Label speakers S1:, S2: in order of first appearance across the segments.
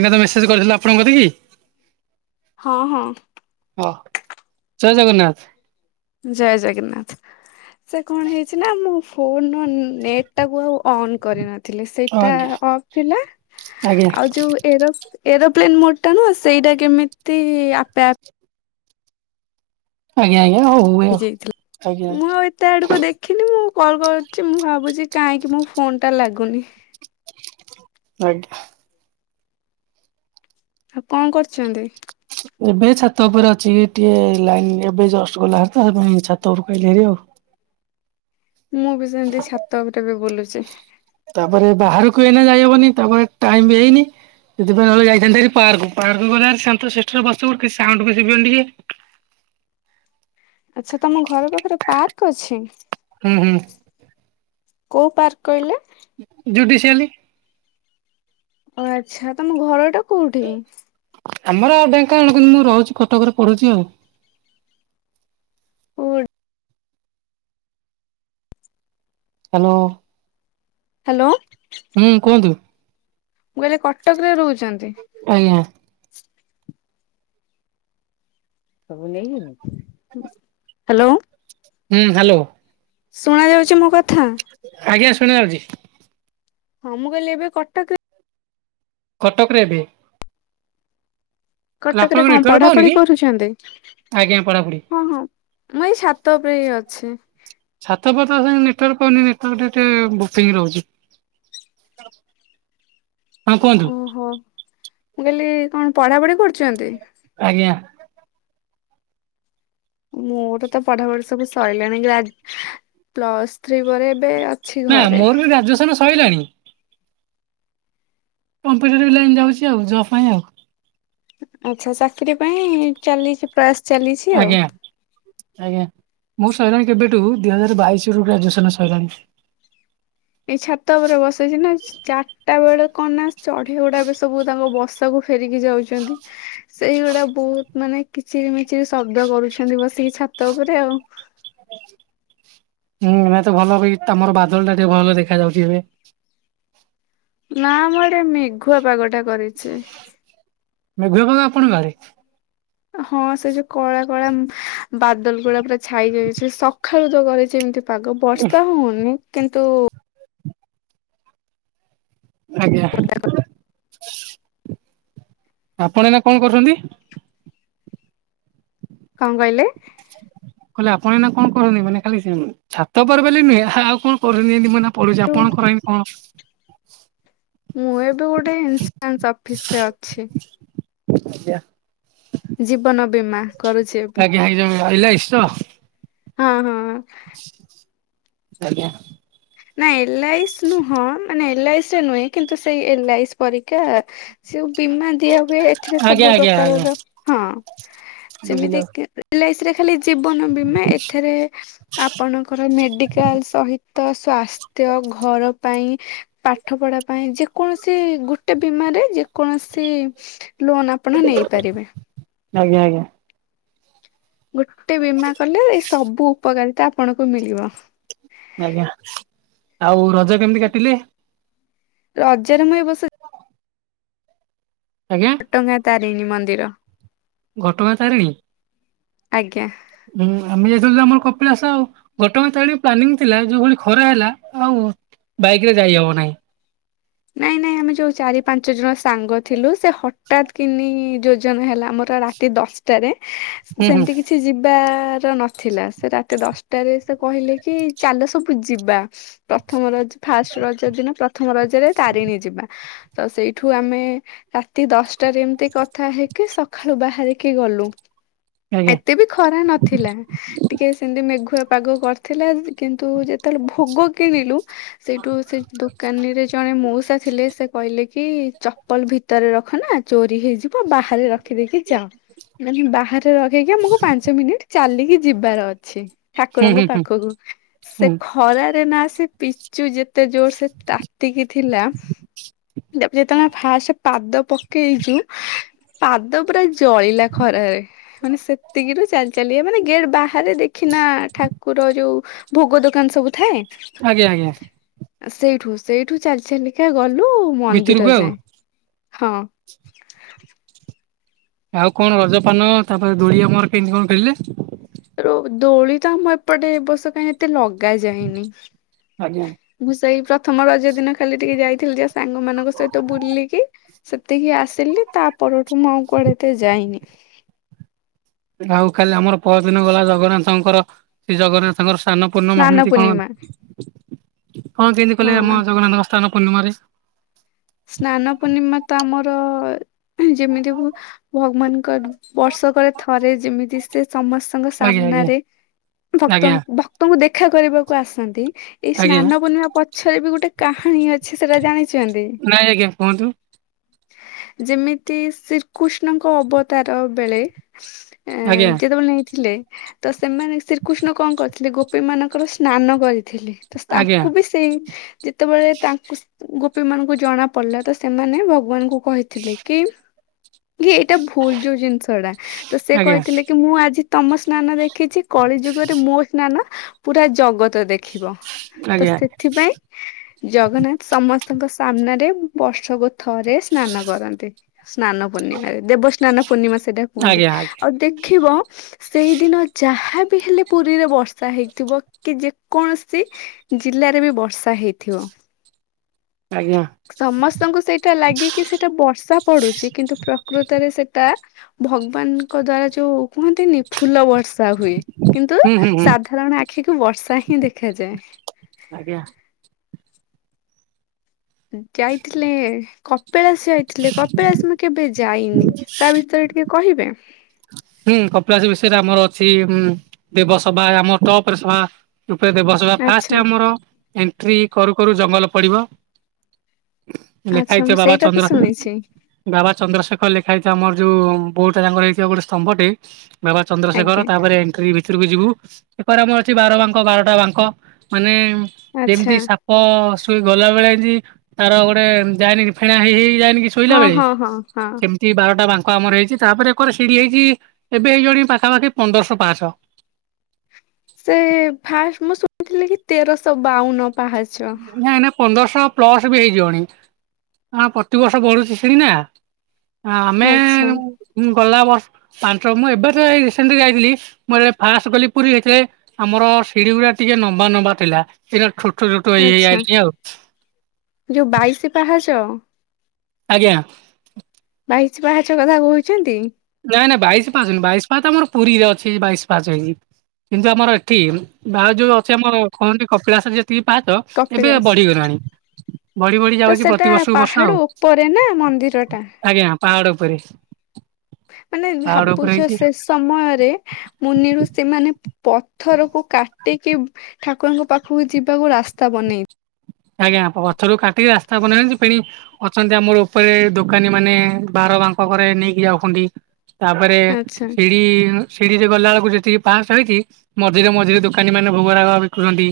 S1: ଏଇନା ତ ମେସେଜ କରିଥିଲି ଆପଣଙ୍କକତିକି।
S2: ହଁ ହଁ।
S1: ଅହଃ! ଜୟ ଜଗନ୍ନାଥ।
S2: ଜୟ ଜଗନ୍ନାଥ। ସେ କଣ ହେଇଛି ନା ମୁଁ ଫୋନ ର ନେଟ୍ ଟାକୁ ଆଉ ଅନ୍ କରି ନଥିଲି ସେ
S1: ହଁ
S2: ଟା
S1: ଆଜ୍ଞା
S2: ଅଫ ଥିଲା।
S1: ଆଜ୍ଞା
S2: ଆଉ ଯୋଉ ଏରୋପ ଏରୋପ୍ଲେନ ମୋଡଟା ନୁହଁ ସେଇଟା କେମିତି ଆପେ ଆପେ
S1: ଆଜ୍ଞା ଆଜ୍ଞା ହଉ। ହୁଏ ଆଉ ଆଜ୍ଞା
S2: ହେଇଯାଇଥିଲା। ମୁଁ ଆଉ ଏ [unintelligible] ଏତେ ଆଡକୁ ଦେଖିନି ମୁଁ କଲ୍ କରିୁଛି ମୁଁ ଭାବୁଛି କାହିଁକି ମୋ ଫୋନ ଟା ଲାଗୁନି।
S1: ଆଜ୍ଞା।
S2: ଆଉ କଣ କରୁଛନ୍ତି?
S1: ଏବେ ଏଇ ଛାତ ଉପରେ ଅଛି ଏଇ ଟିକେ ଲାଇନ ଏବେ ଜଷ୍ଟ ଗଲାହାରି ତ ହେଇଥିପାଇଁ ଛାତ ଉପରୁ ଆଇଲିହାରି ଆଉ।
S2: ମୁଁ ବି ସେମିତି ଛାତ ଉପରେ ବି ବୁଲୁଛି।
S1: ତାପରେ ବାହାରକୁ ଏଇନା ଯାଇହବନି ତାପରେ ଟାଇମ ବି ହେଇନି। ସେଥିପାଇଁ ନହଲେ ଯାଇଥାନ୍ତିହାରି ପାର୍କ। ପାର୍କ ଗଲେହାରି ଶାନ୍ତଶିଷ୍ଟରେ ବସିବୁ କିଛି ସାଉଣ୍ଡ ବି ଶୁଭିବନି ଟିକେ।
S2: ଆଚ୍ଛା ତମ ଘର ପାଖରେ ପାର୍କ ଅଛି?
S1: ହୁଁ ହୁଁ।
S2: କୋଉ ପାର୍କ କହିଲେ?
S1: ଜୁଡ଼ିସିଆଲି।
S2: ଓ ଆଚ୍ଛା! ତମ ଘରଟା କୋଉଠି?
S1: ଆମର ଢେଙ୍କାନାଳ। କିନ୍ତୁ ମୁଁ ରହୁଛି କଟକରେ ପଢୁଛି ଆଉ। ହ୍ୟାଲୋ।
S2: ହ୍ୟାଲୋ।
S1: ହୁଁ କୁହନ୍ତୁ?
S2: ମୁଁ କହିଲି ଏ କଟକରେ ରହୁଛନ୍ତି।
S1: ଆଜ୍ଞା।
S2: ହ୍ୟାଲୋ।
S1: ହୁଁ ହ୍ୟାଲୋ।
S2: ଶୁଣା ଯାଉଛି ମୋ କଥା?
S1: ଆଜ୍ଞା ଶୁଣାଯାଉଛି।
S2: ହଁ ମୁଁ କହିଲି ଏବେ କଟକରେ
S1: କଟକରେ ଏବେ। କହିଲେ
S2: କଟକରେ
S1: ଆପଣଙ୍କ
S2: କଣ
S1: ନେଟୱାର୍କ ପାଉନି
S2: ପଢ଼ାପଢ଼ି
S1: କି?
S2: କରୁଛନ୍ତି?
S1: ଆଜ୍ଞା ପଢାପଢି।
S2: ହଁ ହଁ। ମୁଁ ଏଇ ସାତ ଉପରେ ହିଁ ଅଛି।
S1: ସାତ ଉପରେ ତ ସେମିତି ନେଟୱାର୍କ ପାଉନି ଟିକେ ବୁକିଂ ରହୁଛି। ହଁ। କୁହନ୍ତୁ
S2: ଓହୋ! ମୁଁ କାଲି କଣ ପଢ଼ାପଢ଼ି କରୁଛନ୍ତି?
S1: ଆଜ୍ଞା।
S2: ମୋର ତ ପଢ଼ାପଢ଼ି ସବୁ ସରିଲାଣି। ଗ୍ରାଜ ପ୍ଲସ୍ ଥ୍ରୀ ପରେ ଏବେ ଅଛି
S1: ନା
S2: ଘରେ।
S1: ମୋର ବି ଗ୍ରାଜୁଏସନ ସଇଲାଣି। କମ୍ପ୍ୟୁଟରଭ ଲାଇନ୍ ଯାଉଛି ଆଉ ଜବ ପାଇଁ ଆଉ।
S2: ଆଚ୍ଛା ଚାକିରି ପାଇଁ ଚାଲିଛି ପ୍ରୟାସ ଚାଲିଛି ଆଉ।
S1: ଆଜ୍ଞା ଆଜ୍ଞା ମୁଁ ସଇଲାଣି କେବେଠୁ ଦୁଇ ହଜାର ବାଇଶ ରୁ ଗ୍ରାଜୁଏସନ ସଆଇଲାଣି।
S2: ଏଇ ଛାତ ଉପରେ ବସେଇଛି ନା ଚାରିଟା ବେଳେ କଣ ନାଁ ଚଢେଇ ଗୁଡା ବି ସବୁ ତାଙ୍କ ବସାକୁ ଫେରିକି ଯାଉଛନ୍ତି। ସେଇଗୁଡା ବହୁତ ମାନେ କିଚରି ମିଚିରି ଶବ୍ଦ କରୁଛନ୍ତି ବସିକ ଛାତ ଉପରେ ଆଉ।
S1: ହୁଁ ଏବେ ତ ଭଲ ତମର ବାଦଲ ଟା ଟିକେ ଭଲ ଦେଖାଯାଉଛି ଏବେ।
S2: ନା ଆମ ଆଡେ ମେଘୁଆ ପାଗ ଟା କରିଛି।
S1: ମେଘୁଆ ପାଗ ଆପଣ ଆଡେ?
S2: ହଁ ସେ ଯୋଉ କଳା କଳା ବାଦଲ ଗୁଡା ପୁରା ଛାଇ ଯାଇଛି ସକାଳୁ ତ କରେଇଛି ଏମିତି। ପାଗ ବର୍ଷା ହଉନି। କିନ୍ତୁ
S1: ଆଜ୍ଞା। ଆପଣ ଏଇନା କଣ କରୁଛନ୍ତି?
S2: କଣ କହିଲେ?
S1: କହିଲି ଆପଣ ଏଇନେ କଣ କରୁନି, ମାନେ ଖାଲି ଛାତ ଉପରେ ବୋଲି ନୁହେଁ ଆଉ କଣ କରୁନି ଏମିତି ମାନେ ପଡୁଛି ଆପଣ କର ହିତି କଣ?
S2: ମୁଁ ଏବେ ଗୋଟେ ଇନ୍ସରାନ୍ସ ଅଫିସ ରେ ଅଛି।
S1: ଆଜ୍ଞା!
S2: ଜୀବନ ବୀମା କରୁଛି ଏବେ
S1: ଆଜ୍ଞା ହେଇଯଉ ଏଲାଇସି ତ।
S2: ହଁ ହଁ।
S1: ଆଜ୍ଞା।
S2: ନା ଏଲ ଆଇସ୍ ନୁହଁ। ମାନେ ଏଲ୍ ଆଇରେ ନୁହେଁ, କିନ୍ତୁ ସେଇ ଏଲ ଆଇସ୍ ପରିକା। ସେଉ ବୀମା ଦିଆ ହୁଏ ଏଥିରେ
S1: ଆଜ୍ଞା
S2: ସବୁ
S1: ଆଜ୍ଞା ଆଜ୍ଞା
S2: ପ୍ରକାରର ହଁ
S1: ବୁଝିଲି
S2: ସେମିତି
S1: ଆଉ।
S2: ଏଲାଇସରେ ଖାଲି ଜୀବନ ବୀମା। ଏଥିରେ ଆପଣଙ୍କର ମେଡିକାଲ ସହିତ ସ୍ୱାସ୍ଥ୍ୟ ଘର ପାଇଁ ପାଇଁ ପାଠ ପଢା ପାଇଁ ଯେକୌଣସି ଗୋଟେ ବୀମାରେ ଯେକୌଣସି ଲୋନ ଆପଣ ନେଇପାରିବେ।
S1: ଆଜ୍ଞା ଆଜ୍ଞା।
S2: ଗୋଟେ ବୀମା କଲେ ଏଇ ସବୁ ଉପକାରିତା ଆପଣଙ୍କୁ ମିଳିବ।
S1: ଆଜ୍ଞା, ଆଉ ରଜ କେମିତି କାଟିଲେ?
S2: ରଜରେ ମୁଁ ଏ ବର୍ଷ
S1: ଆଜ୍ଞା।
S2: ଘଟଗାଁ ତାରିଣୀ ମନ୍ଦିର।
S1: ଘଟଗାଁ ତାରିଣୀ।
S2: ଆଜ୍ଞା।
S1: ହୁଁ ଆମେ ଯାଇଥିଲୁ, ଆମର କପିଳାସ ଆଉ। ଘଟଗାଁ ତାରିଣୀ ପ୍ଲାନିଂ ଥିଲା। ଯୋଉଭଳି ଖରା ହେଲା ଆଉ ବାଇକରେ ଯାଇହବ ନାହିଁ।
S2: ନାଇଁ ନାଇଁ ଆମେ ଯୋଉ ଚାରି ପାଞ୍ଚ ଜଣ ସାଙ୍ଗ ଥିଲୁ, ସେ ହଠାତ୍ କିନି ଯୋଜନା ହେଲା ଆମର ରା ରାତି ଦଶଟାରେ,
S1: ହୁଁ ହୁଁ
S2: ସେମିତି କିଛି ଯିବାର ନ ଥିଲା। ସେ ରାତି ଦଶଟାରେ ସେ କହିଲେ କି ଚାଲସବୁ ଯିବା। ପ୍ରଥମ ରଜ ଫାଷ୍ଟ ରଜ ଦିନ ପ୍ରଥମ ରଜରେ ତାରିଣୀ ଯିବା। ତ ସେଇଠୁ ଆମେ ରାତି ଦଶଟାରେ ଏମତି କଥା ହେଇକି ସ ଖାଳୁ ବାହାରିକି ଗଲୁ।
S1: ଆଜ୍ଞା
S2: ଏତେ ବି ଖରା ନ ଥିଲା। ଟିକେ ସେମିତି ମେଘୁଆ ପାଗ କରିଥିଲା। କିନ୍ତୁ ଯେତେବେଳେ ଭୋଗ କିଣିଲୁ, ସେଇଠୁ ସେ ଦୋକାନୀରେ ଜଣେ ମଉସା ଥିଲେ ସେ କହିଲେ କି ଚପଲ ଭିତରେ ରଖନା ଚୋରି ହେଇଯିବ। ବାହାରେ ରଖିଦେଇକି ଯାଅ। ମାନେ ବାହାରେ ରଖେଇକି ଆମକୁ ପାଞ୍ଚ ମିନିଟ ଚାଲିକି ଯିବାର ଅଛି।
S1: ହୁଁ
S2: ଠାକୁରଙ୍କ
S1: ହୁଁ ହୁଁ
S2: ପାଖକୁ। ସେ
S1: ହୁଁ
S2: ଖରାରେ ନ ଆସେ ପିଚୁ ଯେତେ ଜୋର ସେ ତା ତିକି ଥିଲା - - ଯେତେବେଳେ ଆମେ ଫାଷ୍ଟ ପାଦ ପକେଇଚୁ ପାଦ ପୁରା ଜଳିଲା ଖରାରେ। ମାନେ ସେତିକିରୁ ଚାଲି ଚାଲିକା ମାନେ ଗେଟ ବା ହାରେ ଦେଖିନା ଠାକୁର ଯୋଉ ଭୋଗ ଦୋକାନ ସବୁ ଥାଏ।
S1: ଆଜ୍ଞା ଆଜ୍ଞା।
S2: ସେଇଠୁ, ସେଇଠୁ ଚାଲି ଚାଲିକା ଗଲୁ ମନ୍ଦିର
S1: ଭିତରକୁ ଆଉ।
S2: ଯାଏ ହଁ।
S1: ଆଉ କଣ ରଜପାନ ତାପରେ ଦୋଳି ଆମର କେମିତି କଣ ଖେଳିଲେ?
S2: ଦୋଳି ତ ଆମ ଏପଟେ ଏ ବର୍ଷ କାହିଁ ଏତେ ଲଗା ଯାଇନି।
S1: ଆଜ୍ଞା
S2: ମୁଁ ସେଇ ପ୍ରଥମ ରଜ ଦିନ ଖାଲି ଟିକେ ଯାଇଥିଲି ଯା ସାଙ୍ଗମାନାନଙ୍କ ସହିତ ବୁଲିକି। ସେତିକି ଆସିଲି ତା ପରଠୁ ମୁଁ ଆଉ କୁଆଡେେ ଏତେ ଯାଇନି।
S1: ଆଉ କାଲି ଆମର ପରଦିନ ଗଲା ଜଗନ୍ନାଥଙ୍କର, ସେ ଜଗନ୍ନାଥଙ୍କର ସ୍ନାନ ପୂର୍ଣ୍ଣିମା
S2: ସ୍ନାନ
S1: ସେମିତି
S2: ପୂର୍ଣ୍ଣିମା
S1: କଣ? କଣ କେମିତି କଲେ ଆମ
S2: ହଁ
S1: ଜଗନ୍ନାଥଙ୍କ ସ୍ନାନ ପୂର୍ଣ୍ଣିମାରେ?
S2: ସ୍ନାନ ପୂର୍ଣ୍ଣିମା ତ ଆମର ଯେମିତି ଭଗବାନଙ୍କର ବର୍ଷକରେ ଥରେ ଯେମିତି ସେ ସମସ୍ତଙ୍କ
S1: ଆଜ୍ଞା ଆଜ୍ଞା
S2: ସାମ୍ନାରେ
S1: ଆଜ୍ଞା
S2: ଭକ୍ତଙ୍କୁ ଭ ଭକ୍ତଙ୍କୁ ଦେଖା କରିବାକୁ ଆସନ୍ତି। ଏଇ
S1: ଆଜ୍ଞା
S2: ସ୍ନାନ ପୂର୍ଣ୍ଣିମା ପଛରେ ବି ଗୋଟେ କାହାଣୀ ଅଛି। ଅଛି। ସେଟା ଜାଣିଚନ୍ତି?
S1: ନାଇ ଆଜ୍ଞା କୁହନ୍ତୁ।
S2: ଯେମିତି ଶ୍ରୀକୃଷ୍ଣଙ୍କ ଅବତାର ବେଳେ ଏ
S1: ଆଜ୍ଞା
S2: ଯେତେବେଳେ ନେଇଥିଲେ ତ ସେମାନେ ଶ୍ରୀକୃଷ୍ଣ କଣ କରିଥିଲେ ଗୋ ଗୋପି ମାନଙ୍କର ସ୍ନାନ କରିଥିଲେ। ତ
S1: ଆଜ୍ଞା
S2: ତାଙ୍କୁ ବି ଯେତେବେଳେ ତାଙ୍କୁ ଗୋପୀ ମାନଙ୍କୁ ଜଣା ପଡିଲା, ତ ସେମାନେ ଭଗବାନଙ୍କୁ କହିଥିଲେ କି କି ଏଇଟା ଭୁଲ ଯୋଉ ଜିନିଷଟା। ତ ସେ
S1: ଆଜ୍ଞା
S2: କହିଥିଲେ କି ମୁଁ ଆଜି ତମ ସ୍ନାନ ଦେଖିଛି, କଳି ଯୁଗରେ ମୋ ସ୍ନାନ ପୁରା ଜଗତ ଦେଖିବ। ତ ସେ
S1: ଆଜ୍ଞା
S2: ସେଥିପାଇଁ ଜଗନ୍ନାଥ ସମସ୍ତଙ୍କ ସାମ୍ନାରେ ବର୍ଷକୁ ଥରେ ସ୍ନାନ କରନ୍ତି। ସ୍ନାନ ପୂର୍ଣ୍ଣିମାରେ। ଦେବସ୍ନାନ ପୂର୍ଣ୍ଣିମା ସେଇଟା କୁ କୁହନ୍ତି।
S1: ଆଜ୍ଞା ଆଜ୍ଞା
S2: ଆଉ ଦେଖିବ ସେଇଦିନ ଯାହା ବିି ହେଲେ ପୁରୀରେ ବର୍ଷା ହେଇଥିବ। କି ଯେକୌଣସି ଜିଲ୍ଲାରେ ବି ବର୍ଷା ହେଇଥିବ।
S1: ଆଜ୍ଞା।
S2: ସମସ୍ତଙ୍କୁ ସେଇଟା ଲାଗେକି ସେଇଟା ବର୍ଷା ପଡୁଛି। କିନ୍ତୁ ପ୍ରକୃତରେ ସେଟା ଭଗବାନଙ୍କ ଦ୍ଵାରା ଯୋଉ କୁହନ୍ତିନି ଫୁଲ ବର୍ଷା। ବର୍ଷା ହୁଏ। କିନ୍ତୁ
S1: ହୁଁ ହୁଁ ହୁଁ
S2: ସାଧାରଣ ଆଖିକୁ ବର୍ଷା ହିଁ ଦେଖାଯାଏ।
S1: ଆଜ୍ଞା।
S2: ଯାଇଥିଲେ, କପିଳାସ ଯାଇଥିଲେ। କପିଳାସ ମୁଁ କେବେ ଯାଇନି ତା ଭିତରେ ଟିକେ କହିବେ।
S1: ହୁଁ କପିଳାସ ବିଷୟରେ ଆମର ଅଛି। ହୁଁ ଦେବସଭା ଆମର ଟପ ରେ ସଭା। ଉପରେ ଦେବସବା ଫାଷ୍ଟ
S2: ଆଚ୍ଛା
S1: ଆମର ଏଣ୍ଟ୍ରି କରୁ କରୁ ଜଙ୍ଗଲ ପଡିବ। ଲେଖା
S2: ଆଚ୍ଛା
S1: ହେଇଥିବ
S2: ମୁଁ
S1: ବାବା
S2: ସେଇଟା ତ
S1: ଚନ୍ଦ୍ର
S2: ଶୁଣିଛି
S1: ବାବା ଚନ୍ଦ୍ରଶେଖର ଲେଖା ହେଇଥିବ। ଆମର ଯୋଉ ବୋଡଟା ତାଙ୍କର ହେଇଥିବ ଗୋଟେ ସ୍ତମ୍ଭଟେ। ବାବା ଚନ୍ଦ୍ରଶେଖର
S2: ଆଜ୍ଞା
S1: ତାପରେ ଏଣ୍ଟ୍ରି ଭିତ୍ ଭିତୁରୁକୁ ଯିବୁ ଏପରେ ଆମର ଅଛି ବାର ବାଙ୍କ ବାରଟା ବାଙ୍କ ମାନେ
S2: ଆଚ୍ଛା।
S1: ଯେମିତି ସାପ ପ ସେଇ ଗଲା ବେଳେ ତାର ଗୋଟେ ଯାଏନିକି ଫେଣା ହେଇ ହେଇ ଯାଏନି କି ଶୋଇଲା
S2: ହଁ
S1: ବେଳେ
S2: ହଁ ହଁ ହଁ।
S1: ସେମିତି ବାରଟା ବାଙ୍କ ଆମର ହେଇଛି। ତାପରେ ଏକର ସିଡି ହେଇଛି ଚି ଏବେ ହେଇ ଗଲାଣି ପାଖାପାଖି ପନ୍ଦରଶହ ପାହାଚ।
S2: ସେ ଫାଷ୍ଟ ମୁଁ ଶୁଣିଥିଲି କି ତେରଶହ ବାଉନ। ପାହାଚ।
S1: ନା ନା ପନ୍ଦରଶହ ପ୍ଲସ ବି ହେଇଯିବଣି ଆ ପ୍ରତିବର୍ଷ ବଢୁଛି ସିଡି ନା। ଆମେ
S2: ଆଚ୍ଛା
S1: ଗଲା ବର୍ଷ ପାଞ୍ଚ ମୁଁ ଏବେ ତ ରିଶିନ୍ଟି ଯାଇଥିଲି ମୁଁ ଫାସ୍ଟେ ଗଲି ପୁରୀ ଯେତେବେଳେ ଆମର ସିଡି ଗୁଡା ଟିକେ ନମ୍ବା ନମ୍ବା ଥିଲା ଏଇରା ଛୋଟ ଛୋଟ ହେଇ ହେଇ
S2: ଆଚ୍ଛା
S1: ଆଇଲାଣି ଆଉ।
S2: ଯୋଉ ବାଇଶି ପାହାଚ।
S1: ଆଜ୍ଞା।
S2: ବାଇଶି ପାହାଚ କଥା କହୁଛନ୍ତି।
S1: ନାଇଁ ନାଇଁ ବାଇଶ ପାହାଚ ବାଇଶ ପାହାଚ ତ ଆମର ପୁରୀରେ ଅଛି ବାଇଶ ପାଚ ହେଇଚି। କିନ୍ତୁ ଆମର ଏଠି ଭାଉ ଯୋଉ ଅଛି ଆମର କଣନ୍ତି କପିଳାସର ଯେତିକି ପାହାଚ ଏବେ
S2: କପିଳାସ।
S1: ବଢିଗଲାଣି। ବଢି ବଢି
S2: ତ
S1: ଯାଉଛି
S2: ସେଟା
S1: ପ୍ରତିବର୍ଷକୁ ବର୍ଷ
S2: ପାହାଡ
S1: ଆଉ
S2: ଉପରେ ନା ମନ୍ଦିର ଟା
S1: ଆଜ୍ଞା ପାହାଡ ଉପରେ।
S2: ମାନେ
S1: ପାହାଡ ଉପରେ
S2: ଭାବୁଛ
S1: ହେଇଛି।
S2: ସେ ସମ ସମୟରେ ମୁନିୠଷିମାନେ ପଥରକୁ କାଟି କାଟିକି ଠାକୁରଙ୍କ ପାଖକୁ ଯିବାକୁ ରାସ୍ତା ବନେଇ
S1: ଆଜ୍ଞା ପଥରକୁ କାଟିକି ରାସ୍ତା ବନେଇଚନ୍ତୀ ଫେଣି ଅଛନ୍ତି ଆମର ଉପରେ ଦୋକାନୀ ମାନେ ବାର ବାଙ୍କ କରେ ନେଇକି ଯାଉଛନ୍ତି। ତାପରେ
S2: ଆଚ୍ଛା।
S1: ଶିଡି ସିଡ଼ିରେ ଗଲା ବେଳକୁ ଯେତିକି ପାହାଚ ହେଇଚି ମଝିରେ ମଝିରେ ଦୋକାନୀ ମାନେ ଭୋଗରାଗ ବିକୁଛନ୍ତି।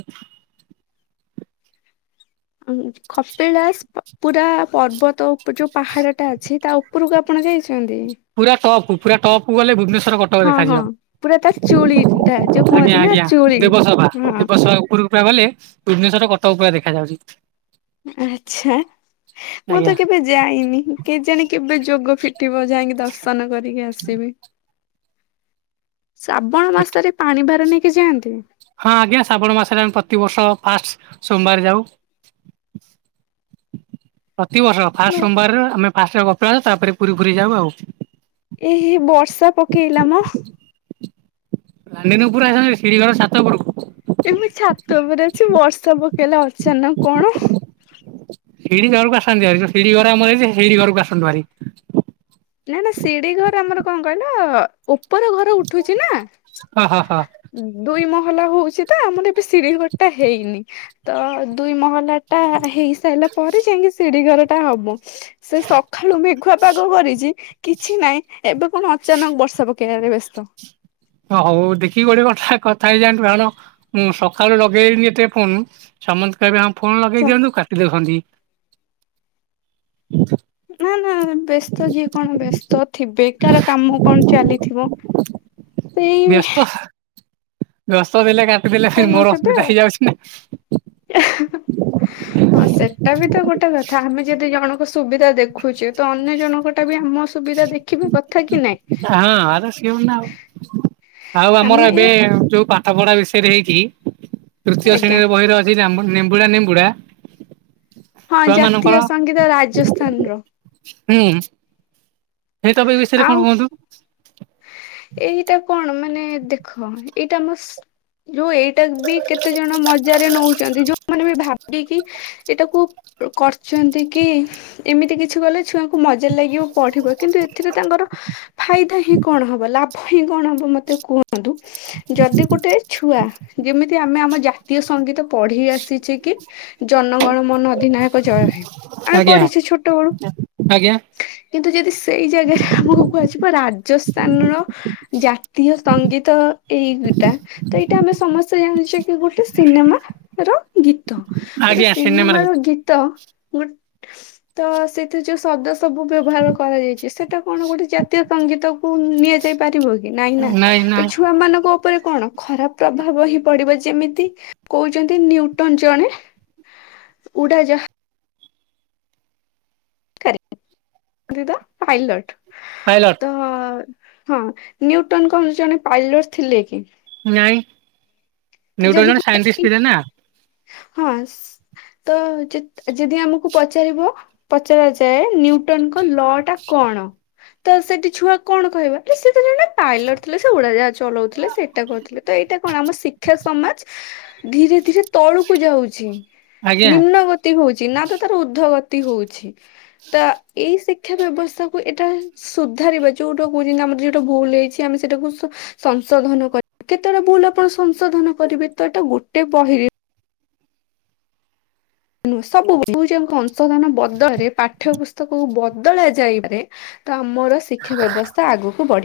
S2: ଆଁ ଉଁ। ଖପିଳାସ ପୁରା ପର୍ବତ ଉପ ଯୋଉ ପାହାଡ଼ଟା ଅଛି ତା ଉପରକୁ ଆପଣ ଯାଇଛନ୍ତି?
S1: ପୁରା ଟପକୁ ପୁରା ଟପକୁ ଗଲେ ଭୁବନେଶ୍ୱର କଟ ଟକ
S2: ହଁ ହଁ
S1: ଦେଖାଯିବ
S2: ପୁରା ତା ଚୁଳି ଟା ଯୋଉ କୁହନ୍ତି
S1: ଆଜ୍ଞା
S2: ନା
S1: ଆଜ୍ଞା
S2: ଚୁଳି
S1: ଦେବସଭା
S2: ହଁ
S1: ଦେବସଭା ଉପୁରୁକୁ ପୁରା ଗଲେ ଭୁବନେଶ୍ଵର କଟକ ପୁରା ଦେଖା ଯାଉଚି।
S2: ଆଚ୍ଛା ମୁଁ
S1: ଆଜ୍ଞା
S2: ତ କେବେ ଯାଇନି କେ ଜାଣି କେବେ ଯୋଗ ଫି ଟିବ ଯାଇକି ଦର୍ଶନ କରିକି ଆସିବି। ଶ୍ରାବଣ ମାସରେ ପାଣି ଭାର ନେଇକି ଯାଆନ୍ତି?
S1: ହଁ ଆଜ୍ଞା ଶ୍ରାବଣ ମାସରେ ଆମେ ପ୍ରତିବର୍ଷ ଫାଷ୍ଟ ସୋମବାରେ ଯାଉ। ପ୍ରତିିବର୍ଷ ଫାଷ୍ଟ ସୋମବାରର ଆମେ ଫାଷ୍ଟ କପିଳାସ ତାପରେ ପୁରୀ ଫୁରୀ ଯାଉ ଆଉ।
S2: ଏ ହେଇ ବର୍ଷା ପକେଇଲା ମ।
S1: [unintelligible] ଆସ ହେରି ସିଡ଼ି ଘର ସାତ ଉପରକୁ।
S2: ଏବେ ଛାତ ଉପରେ ଅଛି ବର୍ଷା ପକେଇଲା ଅଚାନକ କଣ?
S1: ସିଡି ଘରକୁ ଆସନ୍ତୁ ହେରି ସିଡି ଘର ଆମର ହେଇଚି ସେଇ ସିଡି ଘରକୁ ଆସନ୍ତୁ ହେରି।
S2: ନା ନା ଶିଡିି ଘର ଆମର କଁ କହିଲ ଉପର ଘର ଉଠୁଚି ନା
S1: ହ ହ ହ।
S2: ଦୁଇ ମହଲା ହଉଚି ତ ଆମର ଏବେ ସିଡି ଘରଟା ହେଇନି। ତ ଦୁଇ ମହଲା ଟା ହେଇ ସାରିଲା ପରେ ଯାଇକି ସିଡି ଘର ଟା ହବ ସେ ସଖାଳୁ ମେଘୁଆ ପାଗ କରିଚି। କିଛି ନାଇଁ ଏବେ କଣ ଅଚାନକ ବର୍ଷା ପକେଇବାରେ ବ୍ୟସ୍ତ।
S1: ହଉ ଦେଖିକି ଗୋଟେ କଥା କଥା ହେଇଯାଆନ୍ତୁ ମ୍ୟାଡାମ ମୁଁ ସକାଳୁ ଲଗେଇନି ଏତେ ଫୋନ ସମେନ୍ତେ କହିବେ ହଁ ଫୋନ୍ ଲଗେଇ ଦିଅନ୍ତୁ କାଟି ଦେଳ ଦଉଛନ୍ତି।
S2: ନା ନା ବ୍ୟସ୍ତ ଯିଏ କଣ ବ୍ୟସ୍ତ ଥିବେ କାଳେ କାମ କଣ ଚାଲିଥିବ ସେଇ
S1: ବ୍ୟସ୍ତ ବ୍ୟସ୍ତ ଥିଲେ କାଟିଦଲେ ଖାଲି ମୋର
S2: ନଥିବେ
S1: ଅସୁବିଧା
S2: ଆଉ।
S1: ହେଇଯାଉଚି ନା।
S2: [unintelligible] ହଁ ସେଟା ବି ତ ଗୋଟେ କଥା ଆମେ ଯଦି ଜଣଙ୍କ ସୁବିଧା ଦେଖୁଚେ ତ ଅନ୍ୟ ଜଣଙ୍କ ଟା ବି ଆମ ସୁବିଧା ଦେଖିବା କଥା କି ନାଇଁ
S1: ହଁ ଆରେ ସେ ମାନେ ଆଉ ଆଉ ଆମର
S2: ଆମେ
S1: ଏବେ ଯୋଉ ପାଠ ପଢା ବିଷୟରେ ହେଇଚି ତୃତୀୟ
S2: ଆଜ୍ଞା।
S1: ଶ୍ରେଣୀରେ ବହିରେ ଅ ନେମ୍ବୁଡା ନେମ୍ବୁଡ଼ା
S2: ହଁ ଜାତୀୟ ସଙ୍ଗୀତ ରାଜସ୍ଥାନର।
S1: ହୁଁ ସେଇ ଟପିକ୍ ବିଷୟରେ
S2: ଆଉ
S1: କଣ କୁହନ୍ତୁ?
S2: ଏଇଟା କଣ ମାନେ ଦେଖ ଏଇଟା ଆମ ସ ଯୋଉ ଏଇଟା ବି କେତେ ଜଣ ମଜାରେ ନଉଚନ୍ତି ଯୋଉମାନେ ବି ଭାବିକି ଏଇଟାକୁ କରିର୍ଚନ୍ତି କି ଏମିତି କିଛି କଲେ ଛୁଆଙ୍କ ମଜ୍ଜା ଲାଗିବ ପଢିବ କିନ୍ତୁ ଏଥିରେ ତାଙ୍କର ଫାଇଦା ହିଁ କଣ ହେବ ଲା ଭ କଣ ହବ ମତେ କୁହନ୍ତୁ ଯଦି ଗୋଟେ ଛୁଆ ଯେମିତି ଆମେ ଆମ ଜାତୀୟ ସଙ୍ଗୀତ ପଢି ଆସିଚେ କି ଜନଗଣ ମନ ଅଧିନାୟକ ଜୟ ହେ ଆମେ
S1: ଆଜ୍ଞା
S2: ପଢିଚେ ଛୋଟ ବେଳୁ
S1: ଆଜ୍ଞା
S2: କିନ୍ତୁ ଯଦି ସେଇ ଜାଗାରେ ଆମକୁ କୁହାଯିବ ରାଜସ୍ଥାନର। ଜାତୀୟ ସଙ୍ଗୀତ ଏଇ ଗୁଟା ତ ଏଇଟା ଆମେ ସମସ୍ତେ ଜାଣିଚେ ଗୋଟେ ସିନେମା ର ଗୀତ। ଗୋଟେ
S1: ଆଜ୍ଞା ସିନେମାରେ
S2: ସିନେମାର ଗୀତ ଗୋଟେ ତ ସେଥିରେ ଯୋଉ ଶବ୍ଦ ସବୁ ବ୍ୟବହାର କରାଯାଇଛି, ସେଟା କଣ ଗୋଟେ ଜାତୀୟ ସଙ୍ଗୀତ। ନିଆ ଯାଇ ପାରିବ କି? ନାଇଁ ନା, ତ ଛୁଆ ମାନଙ୍କ ଉପ ଉପରେ କଣ ଖରାପ ପ୍ରଭାବ ହିଁ ପଡିବ। ଯେମିତି କହୁଛନ୍ତି ନ୍ୟୁଟନ୍ ଜଣେ ଉଡ଼ାଯାହା। [unintelligible] ପାଇଲଟ୍।
S1: ପାଇଲଟ୍।
S2: ତ ହଁ ନ୍ୟୁଟନ୍ କଣ ଜଣେ ପାଇଲଟ୍ ଥିଲେ କି?
S1: ନାଇଁ,
S2: ତ
S1: ନ୍ୟୁଟନ୍
S2: ଯଦି
S1: ଜଣେ ସାଇଣ୍ଟିଷ୍ଟ୍ ଥିଲେ ନା।
S2: ହଁ ତ ଯଦି ଆମକୁ ପଚାରିବ ପଚରା ଯାଏ ନ୍ୟୁଟନଙ୍କ ଲ ଟା କଣ? ତ ସେଠି ଛୁଆ କଣ କହିବ? ଆରେ ସେ ତ ଜଣେ ପାଇଲଟ୍ ଥିଲେ। ସେ ଉଡାଜାହାଜ ଚଲଉଥିଲେ। ସେ ଏଟା କରୁଥିଲେ। ତ ଏଇଟା କଣ ଆମ ଶିକ୍ଷା ସମାଜ ଧିରେ ଧିରେ ତଳୁକୁ ଯାଉଛି।
S1: ଆଜ୍ଞା।
S2: ନିମ୍ନ ଗତି ହଉଚି। ନା ତ ତାର ଉର୍ଦ୍ଧ୍ୱ ଗତି ହଉଛି। ତ ଏଇ ଶିକ୍ଷା ବ୍ୟବସ୍ଥାକୁ ଏଟା ସୁଧାରିବା। ଯୋଉଟାକୁ କୁହନ୍ତି ନା ଆମର ଯୋଉଟା ଭୁଲ୍ ହେଇଛି ଆମେ ସେଇଟାକୁ ସୁ ସଂଶୋଧନ କରିବେ। କେତେଟା ଭୁଲ ଆପଣ ସଂଶୋଧନ କରିବେ? ତ ଏଟା ଗୋଟେ ବହିରେ ନୁ ସବୁ ଭୁଲ୍ ସଂଶୋଧନ ବଦଳରେ ପାଠ୍ୟ ପୁସ୍ ତକୁ ବଦଳା ଯାଇପାରେ। ତ ଆମର ଶିକ୍ଷା ବ୍ୟବସ୍ଥା ଆଗକୁ ବଢିବ।